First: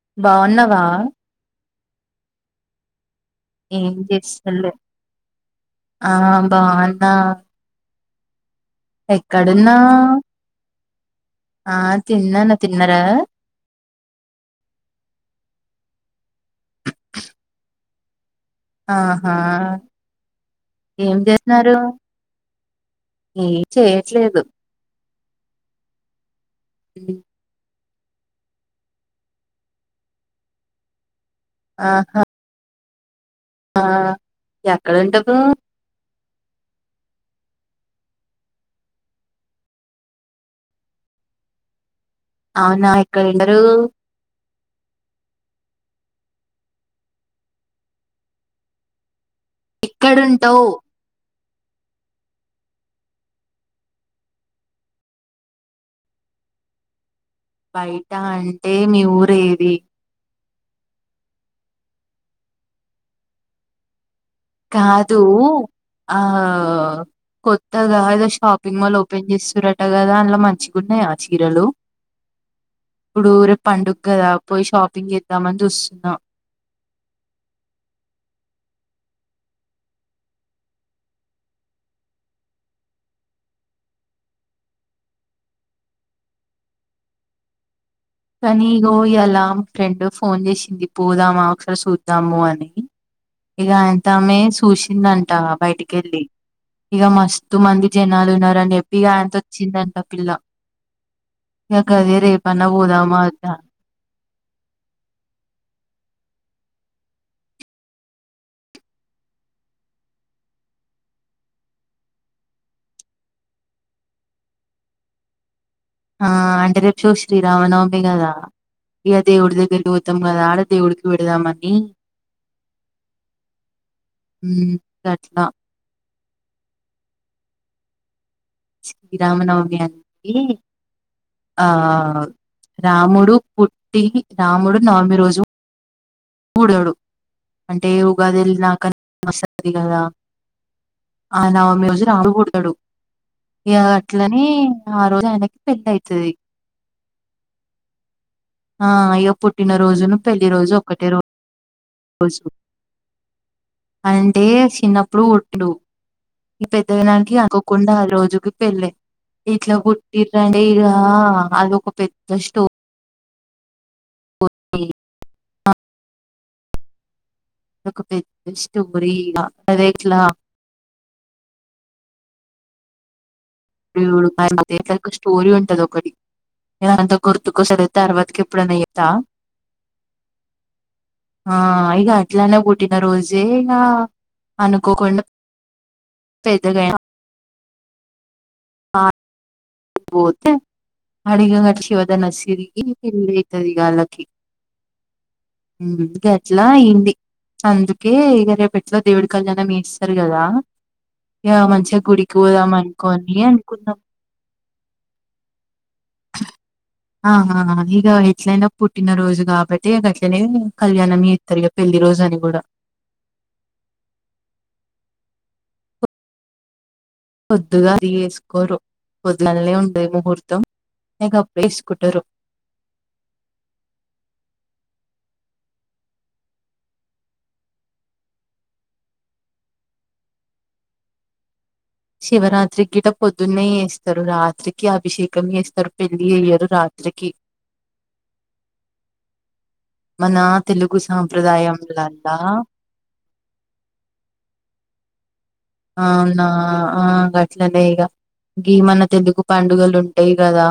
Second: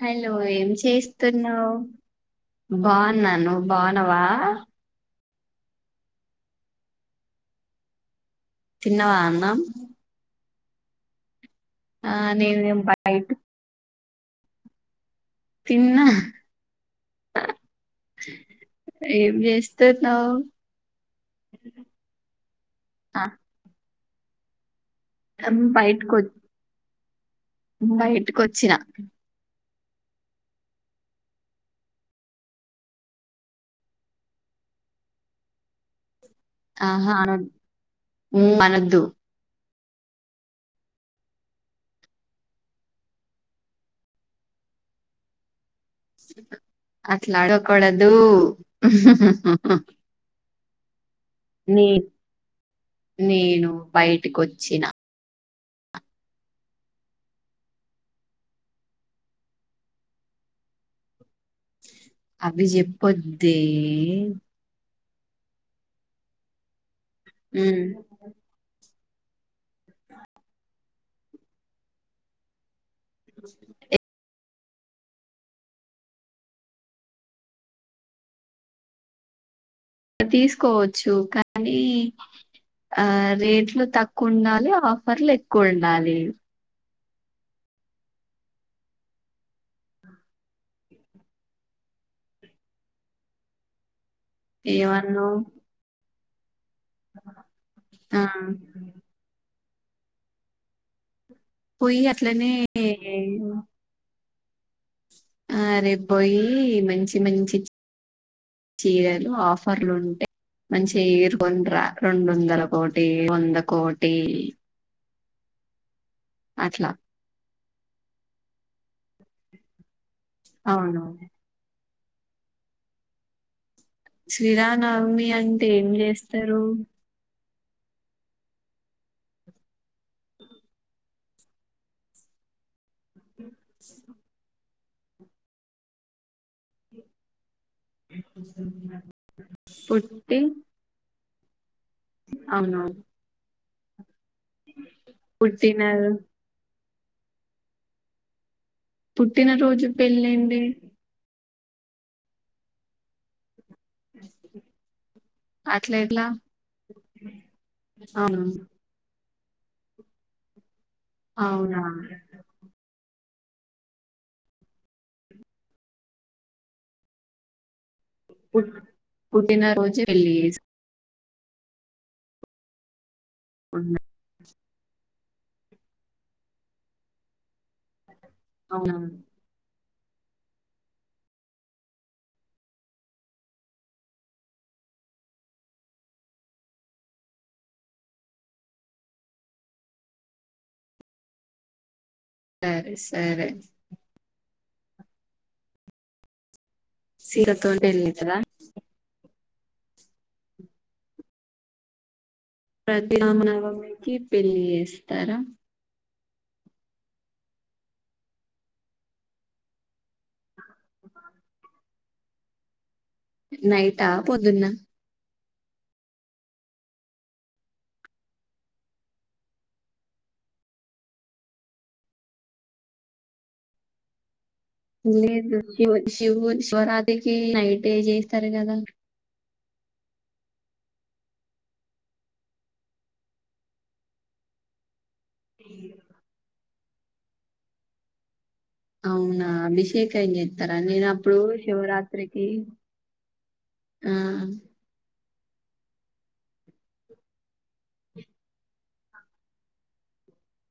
Hello ఏం బాగున్నావా చేస్తున్నావ్! బాన్ న్నాను. నువ్ ఏం బావున్నావా. చేస్తలే ఆ బావున్నా తిన్నవా అన్నం ఎక్కడున్నావ్? ఆ తిన్నన్. నేను ఏం తిన్నారా? బయటకు తిన్నా. ఆహా! ఏం చేస్తున్నావు ఏం చేస్తున్నారు? ఏం చేయ్ ట్లేదు ఆ బయటికో [inaudible] బయటకి వచ్చిన ఆహా ఆ ఎక్కడంటకు ఆహా అన అనద్దు అవునాయక్కడండరు అట్లాడుకడదు ఆహా [inaudible] నే నేను బయటికొచ్చిన బయట అంటే మీ ఊరేది అవి చెప్పొద్దె అదూ ఆ ఉమ్. కొత్తగా ఇదో షాపింగ్ మాల్ పని చేస్తుారట కదా అందులో మంచిగా ఉన్నాయా చీరలు ఇప్పుడు రేపు పండుగ కదా పోయి షాపింగ్ చేద్దామని చూస్తున్నా తీసుకోవచ్చు కానీ ఆ రేట్లు తక్కువ ఉండాలి ఆఫర్లు ఎక్కువ ఉండాలి కానీ ఇగో ఇలా ఫ్రెండ్ ఫోన్ చేసింది పోదామా ఒకసారి చూద్దాము అని ఇక ఆయన తమె చూసిందంట ఏమన్నావ్ బయటికి వెళ్ళి ఇక మస్తు మంది జనాలు ఆ ఉన్నారుని చెప్పి ఇక ఆయనంత చిిందంత పిల్ల ఎకా అదే రేపా అన్న పోదా ఏ ఆ రేపుపోయి మంచి మంచి చీరలు ఆఫర్లు ఉంటే మంచిగా ఏరుకొని రా రెండు వందల కోటి వంద కోటి ఆ అంటే రేపు చూసి రామనవమిగద ఇగ దేవుడుదగ్గరకి తమ్మ ఆడ అవును దేవుడికి పెడదామని శ్రీ మ్ రామనవమి గట్లా అంటే ఏం చేస్త స్థారు శ్రీరామనవమీ అంటే ఈ ఆ ఆ ఆ రాముడు పుట్టి రాముడు నమి రోజు ఊడోడు అంటే ఉగాది ఎల్లినాక వస్సది కదా పుట్టి ఆయన మ్యూజి రాలగొడుతాడు అవును ఇగ ప ఇట్లని ఆ రోజు ఆయనకి పుట్టిన పెద్ద అయితది ఆ అయ్యో పుట్టిన రోజు పుట్టినరోజును పెళ్లి పెళ్ళండి రోజు ఒక్కటే రో [inaudible] అంటే శిన్నప్పుడు పుట్టిండు అట్లా ఎట్లా ఇగ పెద్దగా అయినంక అనుకోకుండా అ రొ అవును రోజుకు పెళ్ళై ఇట్ల పుట్టిండని ఇగ ఆ అవునా అదొక పెద్ద స్టో రి ఒకో పెద్ద పుట్- స్టోరీ ఇగ పుట్టిన అదే రోజే ఇట్లా పెళ్లి చేసుకున్నారు దేవుడు కర్మ అ ఒక స్టోరీ ఉంటది ఒకటి అదంత గుర్తుకోస్త తర్వాత ఇంక ఎప్పుడన్న అవునా చేప్తా అ ఇగ అట్లనే పుట్టిన రోజే ఇగ అనుకోకుండా పె పెద్ద గా ఆ పోతే అడిగింట శివ దన సిరికి సరే పెళ్లి సరే అయితది ఇగ ఆళ్లకి హ్మ్ గట్ల ఇ సీతతో పెళ్లి అందుకే కదా ఇగ రేపెట్లో దేవుడి కల్యాణం మేస్తారు కదా ఇ మంచిగా గుడి పోదాం అనుకోని అనుకున్నాం ఇస్తారా ఆహా ఇక ఎట్లయినా పుట్టిన రోజు కాబట్టి ఇగ గట్లనే కళ్యాణం ఎత్తారు ఇగ పెళ్లి రోజు అని కూడా నైటా పోద్దున్నా పొద్దుగా అది ఎసుకోరు పొద్దుగాల్నే ఉంటది ముహూర్తం ఇగ గప్పుడే ఏసుకుంటరు లేదు శివ శివ్ శివరాత్రికి నైటే చేస్తారు కదా శివరాత్రి గిట పొద్దున్నే చేస్తారు రాత్రికి అభిషేక్ కం చేస్తారు పెళ్లి చెయ్యరు రా త్రికి అవునా బిష్ అభిషేక్ చేస్తారా తెలుగు నేను అప్పుడు శివరాత్రికి సాంప్రదాయంలల్లా ఆ అవునాట్లనే ఇక ఇ మన తెలుగు పండుగలు ఉ అయి కదా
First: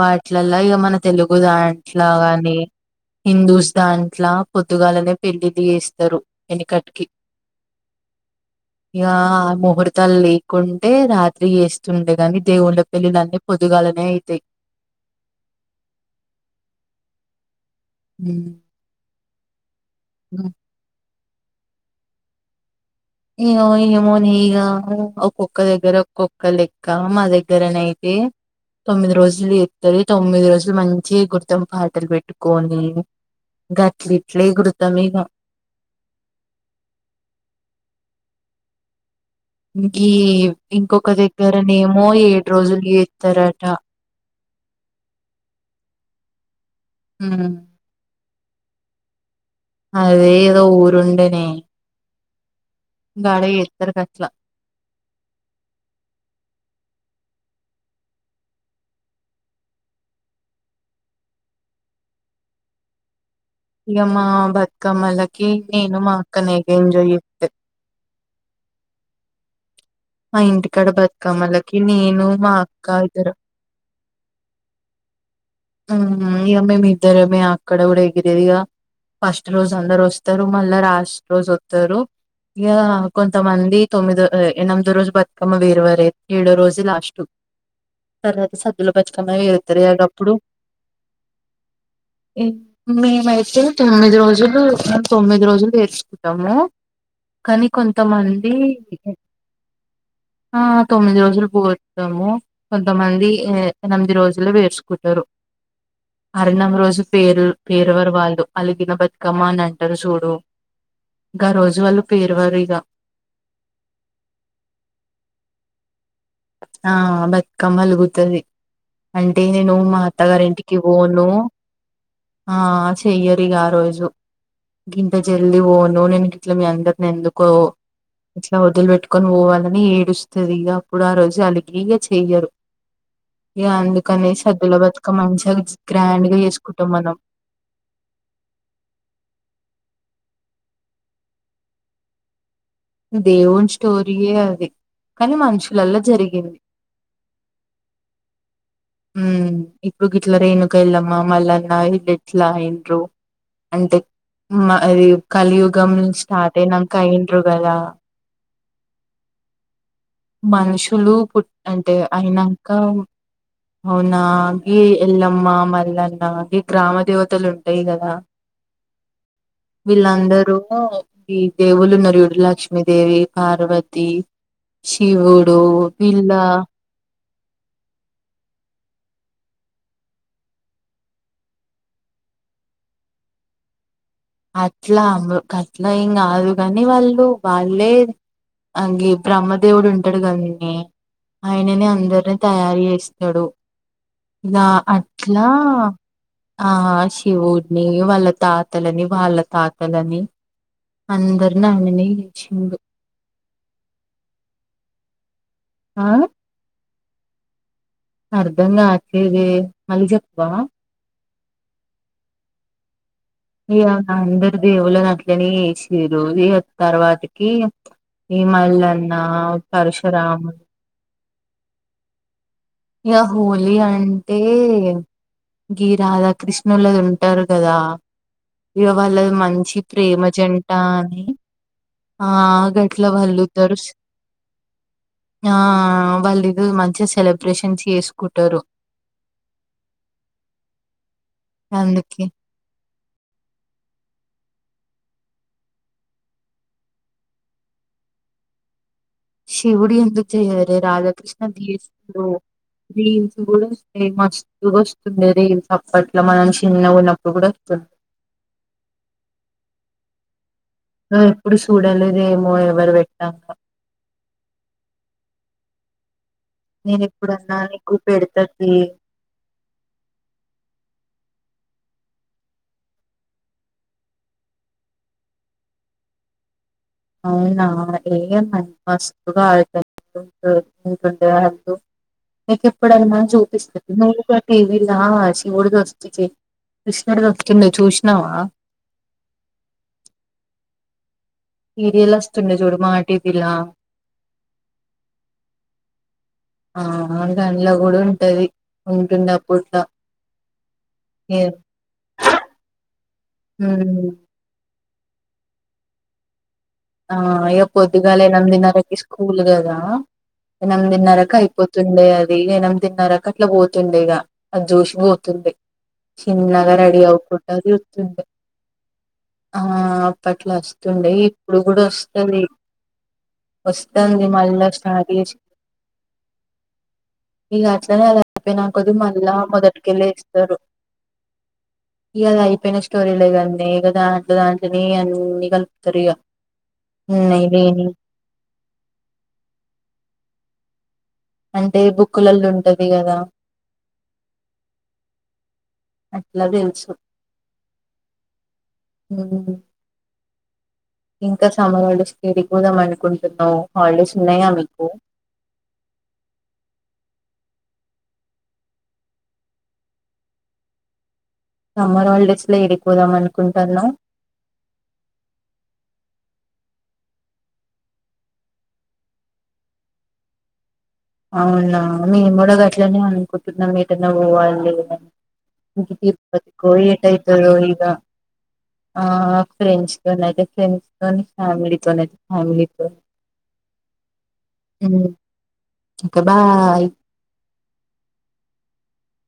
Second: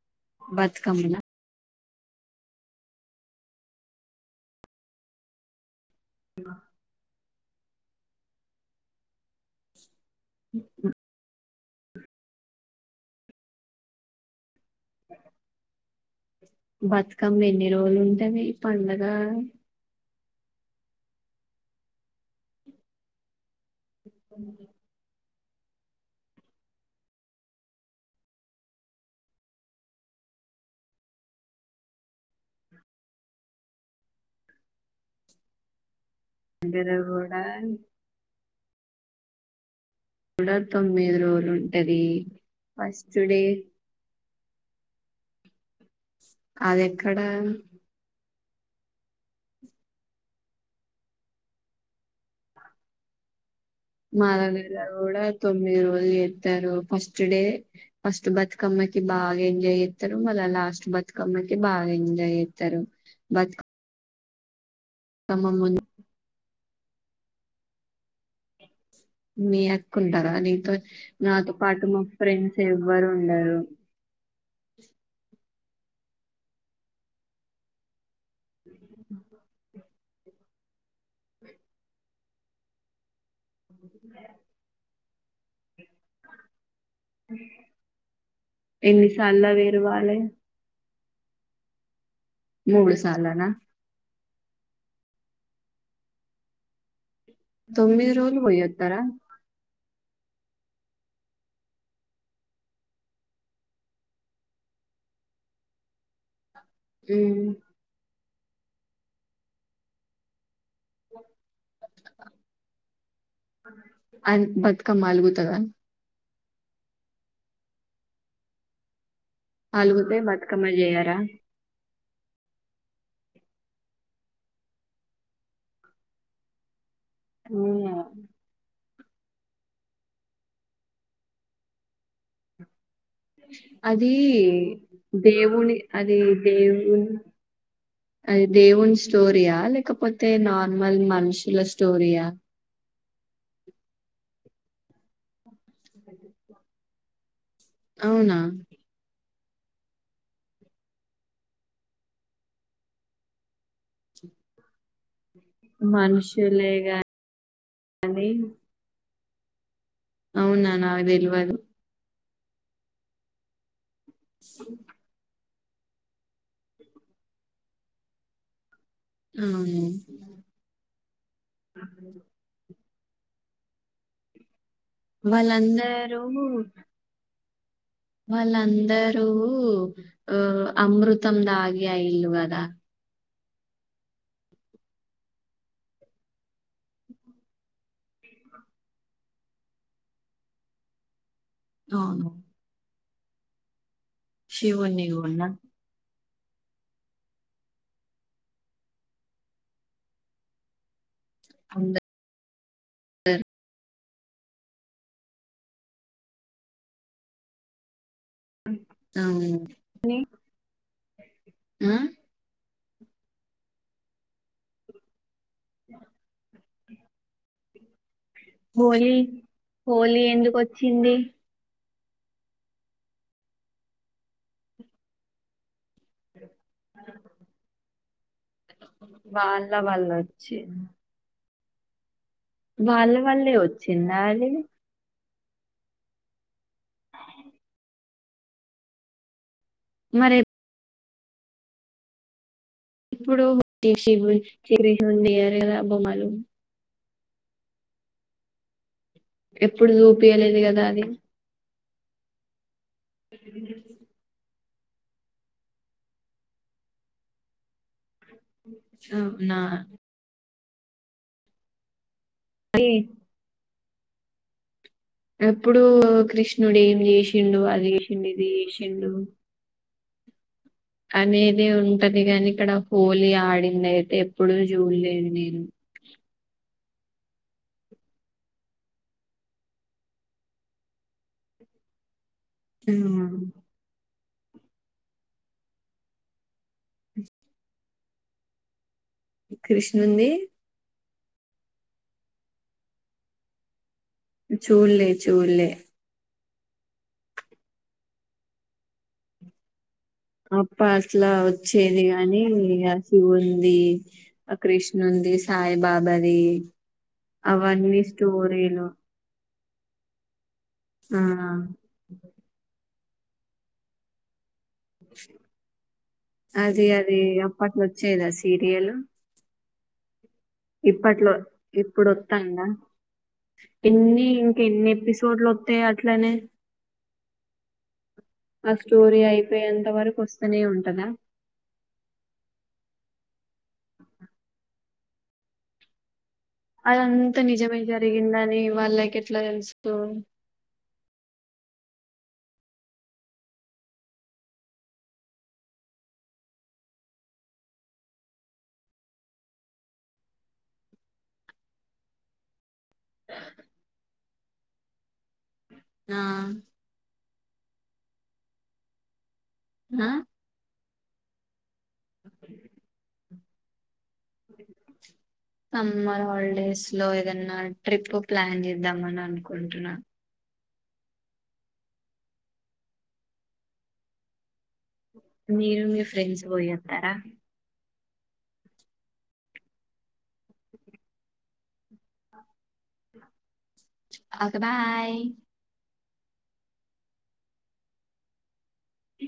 వాటిలలా ఇక మన బతుకమ్మన తెలుగు ద అట్లాగాని హిందూస్ దాంట్లా పొర్తుగాల్నే పెళ్లి తీస్త ఇద్దరు వెన్నికట్కి ముహూర్త లేకుంటే రాత్రి వేస్త ండే గాని దేవుళ్ళ పెళ్లిలన్నీ పొదుగాలనే అవుతాయి బతు కమ్ ఎ రోలుు ఉంటేవి ఈ పండగ బా ఇయ్య ఇ మోని ఒక్కొక్క దగ్గర ఒక్కొక్క లెక్క మా దగ్గరనయితే తొమ్మిది రోజులు ఎతుంది తొమ్మిది రోజులు మంచి గుర్తాం పాటలు పెట్టుకొని ఇం గ అట్లు ఇట్లే గుడతాం ఇక అంటేది కూడా ఇ కూడా ఇంకొక తొమ్మిది రోజులు దగ్గరనే ఉంటది ఏమో ఏడు రోజులు ఫస్ట్ డే ఇస్తారట అది ఎక్కడా అదే ఏదో ఊరుండనే గగాడ ఎ మాలగల కూడా తొమ్మిది రోజులు ఎస్తారు ఫస్ట్ ఫట్ డే ఫస్ట్ బతుకమ్మి బాగా ఎంజాయ్ చేస్తారు మళ్ళ లాస్ట్ బతుకమ్మ క బాగా ఎంజాయ్ చేస్తారుతు ఇకమ్మా బత్ కమలకి ముందు నేను మా అక్కనే కేంజయ మీ కుంటారా దీంతో నాతో బతుకమ్మలకి పాటు మా నేను ఫ్రెండ్స్ ఎవ్వరు ఉండరు అమెే మీద్దర అ ఆక్కడ ఉడై గిరేదిగా ఫస్ట్ రోజు అందరోజ వస్తారు మళ్ళా రాష్ట్రోస్ వతారు ఇ కొంతమంది తొమ్మిది ఎ రోజు బతుకమ్ వేర అయితే ఏజు లాస్ట్ తర్వాత సద్దుల ఎన్ని పచ్చకమ్మ సార్ల వేరు వాళ్ళే వేతరడుప్పుడు మూడు మీ సార్లనా మాైతే తొమ్మిది రోజు రజులు మం తొమ్మిది రోజులు చేేర్చుకుంటాము కానీ తొమ్మిది రోజులు కొంతమంది పోయొస్తారా ఆ తొమ్మిది రోజులు పోతాము కొంతమంది ఎనిమిది రోజుల్లో పేర్చుకుంటారు. అరణం రోజు పేర్ పేరవరు వాళ్ళు అలిగిన బతుకమ్మ అని అంటరు సూడు గ రోజు వాళ్ళు పేరువరిగా అం బతుకమ్మ అలుగుతదా ఆ బతుకమ్మ అలుగుతది. అంటే నేను మా అలుగుతే బతుకమ్మ అత్తగారింటికి చేయరా పోను. ఆ చెయ్యరిగా ఆ రోజు గింత జల్దీ పోను నేన్ గిట్ల మీ అందర్ ఎందుకో అవునా? ఇట్ల వదిల్పెట్ పోవాలని ఏడుస్తదిగ. అప్పుడు ఆ రోజు అలిగి ఇగ చెయ్యరు. ఇగ అది అందుకనేసి సద్దుల బతుకమ్మ మంచిగా దేవుని అది గ్రాండ్ గా చేసుకుంటాం దేవు మనం అది దేవుని స్టోరియా లేకపోతే అయితే నార్మల్ మనుషుల స్టోరీయా! దేవుని స్టోరీయే అది కానీ మనిషు లల్ల జరిగింది. అవునా. మ్ ఇప్పుడు గిట్ల రేణక ఎల్లమ్మ, మల్లన్న ఇల్ ఎట్లా అయిన్రు అంటే అది కలియుగం స్టార్ట్ మనుషులే అయినంక అయిన్రు కదా గాని అవునా? నాకు మనుషులు పుట్ తెలవదు. అంటే అయినంకా అవునా గీ ఎలమ్మా మల్లన్న గీ గ్రామ దేవతలు ఉంటయి కదా అవును. వీళ్ళందరూ ఈ దేవుళ్ళు ఉన్నరు చూడు లక్ష్ క్ష్మమిదేవి, పార్వతి. శివుడు. వాళ్ళందరూ పిల్లా వాళ్ళందరూ ఆ అమృతం దాగాయిల్లు గదా అట్ల అమ గట్ల ఏం కాదు కాని వాళ్ళు వాళ్ళే అంగి బ్రహ్మదేవుడు ఉంటడు కదానే ఆయననే అవును. అందర్నీ తయారు చేస్ సడు. ఇలా శివుణ్ణి గూడా. అట్లా ఆ శివుడ్ని వాళ్ళ తాతలని వాళ్ళ తాతలని అందర్ని ఉంద ఆయననే ఇచ్చిండు. ఆ అర్ధంగాట్లేదే అవును. మళ్ళీ చెప్పవా ఆ ఇగ అందరి దేవుళ్ళది అది. గాని చేషిర్రు ఇగా తర్వాతకి ఈ హోలీ మైళన్నా హోలీ పరశురాము ఎందుకొచ్చింది? ఇగా హోలీ అంటే గి రాధక్క కృష్ణులది ఉంటారు గాదా ఇక వాళ్ళది వాళ్ళ మంచి వల్ల ప్రేమ జంట వచ్చింది. అని ఆ గట్ల వాళ్ళ వాళ్ళూ వల్లే తరు వచ్చిందా అది? ఆ వాళ్ళ ఇగా మంచిగా సెలబ్ ప్రసించి చేసుకుంటారు. మరి అందుకే ఇప్పుడు [unintelligible] ఏయర్గా బొమ్మలు ఎప్పుడు శివుడి ఎందుకు చూపియలేదు చేయారే కదా అది రాధాకృష్ణ దీస్ ఓ బిమ్స్ కూడా ఫెమస్ తెగ వస్తున్నయి. రీల్స్ అప్పట్ల మనం చిన్నగా ఉన్నప్పుడు కూడా వస్తున్నయి. స నా ఆ ఎప్పుడు చూడాలే ఏమో అది ఎవరు వెట్టాంగా ఎప్పుడు కృష్ణ కృష్ణుడు ఏం నేను ఎప్పుడన్నా చేసిండు అది నీకు చేసిండు పెడతా ఇది తీ చేసిండు. అనేది ఉంటది. గాని ఇక్కడ హోలీ ఆడిన్నా అయితే ఎప్పుడూ చూడలేదు. నేను అవునా ఏ మ మాస్తుగా [unintelligible] నీకు ఆ, ఎప్పుడన్న మా చూపిస్త [unintelligible] ఇ టీవీలా శివుడికి వస్తు కృష్ణుడికి వస్తుంది. చూసినావా కృష్ణుంది. సీరియల్ వస్తుండే చూడు మా టివి లా చూల్లే చూల్లే ఆ దండ్లో కూడా ఉంటది. ఉంటుండప్పట్లా అప్పట్లా వచ్చేది గాని ఆ శివుంది. ఉమ్ కృష్ణుంది. సాయిబాబాది ఆ ఇగా అవన్నీ పొద్దుగాల స్టోరీలు ఎనందిన్నరకి స్కూల్ గాదా ఆ ఎనందిన్నరకూ ఆ అయిపోతుండే. అది ఎనందిన్నరకూ అట్లా పోతుండే ఇక అది జూసి పోతుంది చిన్నగా అది రెడీ అది అవ్వకుండా అది అప్పట్లో వస్తుంది వచ్చేదా సీరియల్ ఆ పట్ల వస్తుండ ఇప్పుడోస్తాడా వస్తుంది ఎన్ని ఇంక మళ్ళా ఎన్ని స్టార్ట్ చేసి ఎపిసోడ్లు వస్తాయి అట్లనే ఇగ అట్లాని ఆ అయిపోయినాకది స్టోరీ మళ్ళా అయిపోయేంత మొదటికెళ్ళ వరకు ఇస్తారు వస్తూనే ఉంటదా ఇకలా అయిపోయిన స్టోరలగ కదా అంట దాంటనే అన్ని కలుపుతారు ఇక అదంతా నిజమై జరిగిందని వాళ్ళకి ఎట్లా తెలుసు అంటే బుక్కులల్లో ఉంటది కదా అట్లా తెలుసు ఇంకా సమ్మర్ హాలిడేస్ తిరి కూదాం అనుకుంటున్నాం హాలిడేస్ ఉన్నాయా మీకు ఆ ఆ సమ్మర్ హాలిడేస్ లో ఎడికి పోదాం అని కుంటానవ్ సమ్మర్ హాలిడేస్ లో ఏదన్నా ట్రిప్ ప్లాన్ చేద్దామని అనుకుంటున్నా అవునా మేం కూడా గట్లనే అనుకుంటున్నాం ఏటనా పోవలీ మీరు మీ ద ఫ్రెండ్స్ కో పోయొత్తారా ఏటాయితారు ఈగ [inaudible] ఆ ఫ్రెండ్ త అయితే ఫ్రెండ్ త ఫ్యామిలీతో అతే ఫ్యామిలీతోనీ ఓకే బాయ్ ఒకే బాయ్ ఉ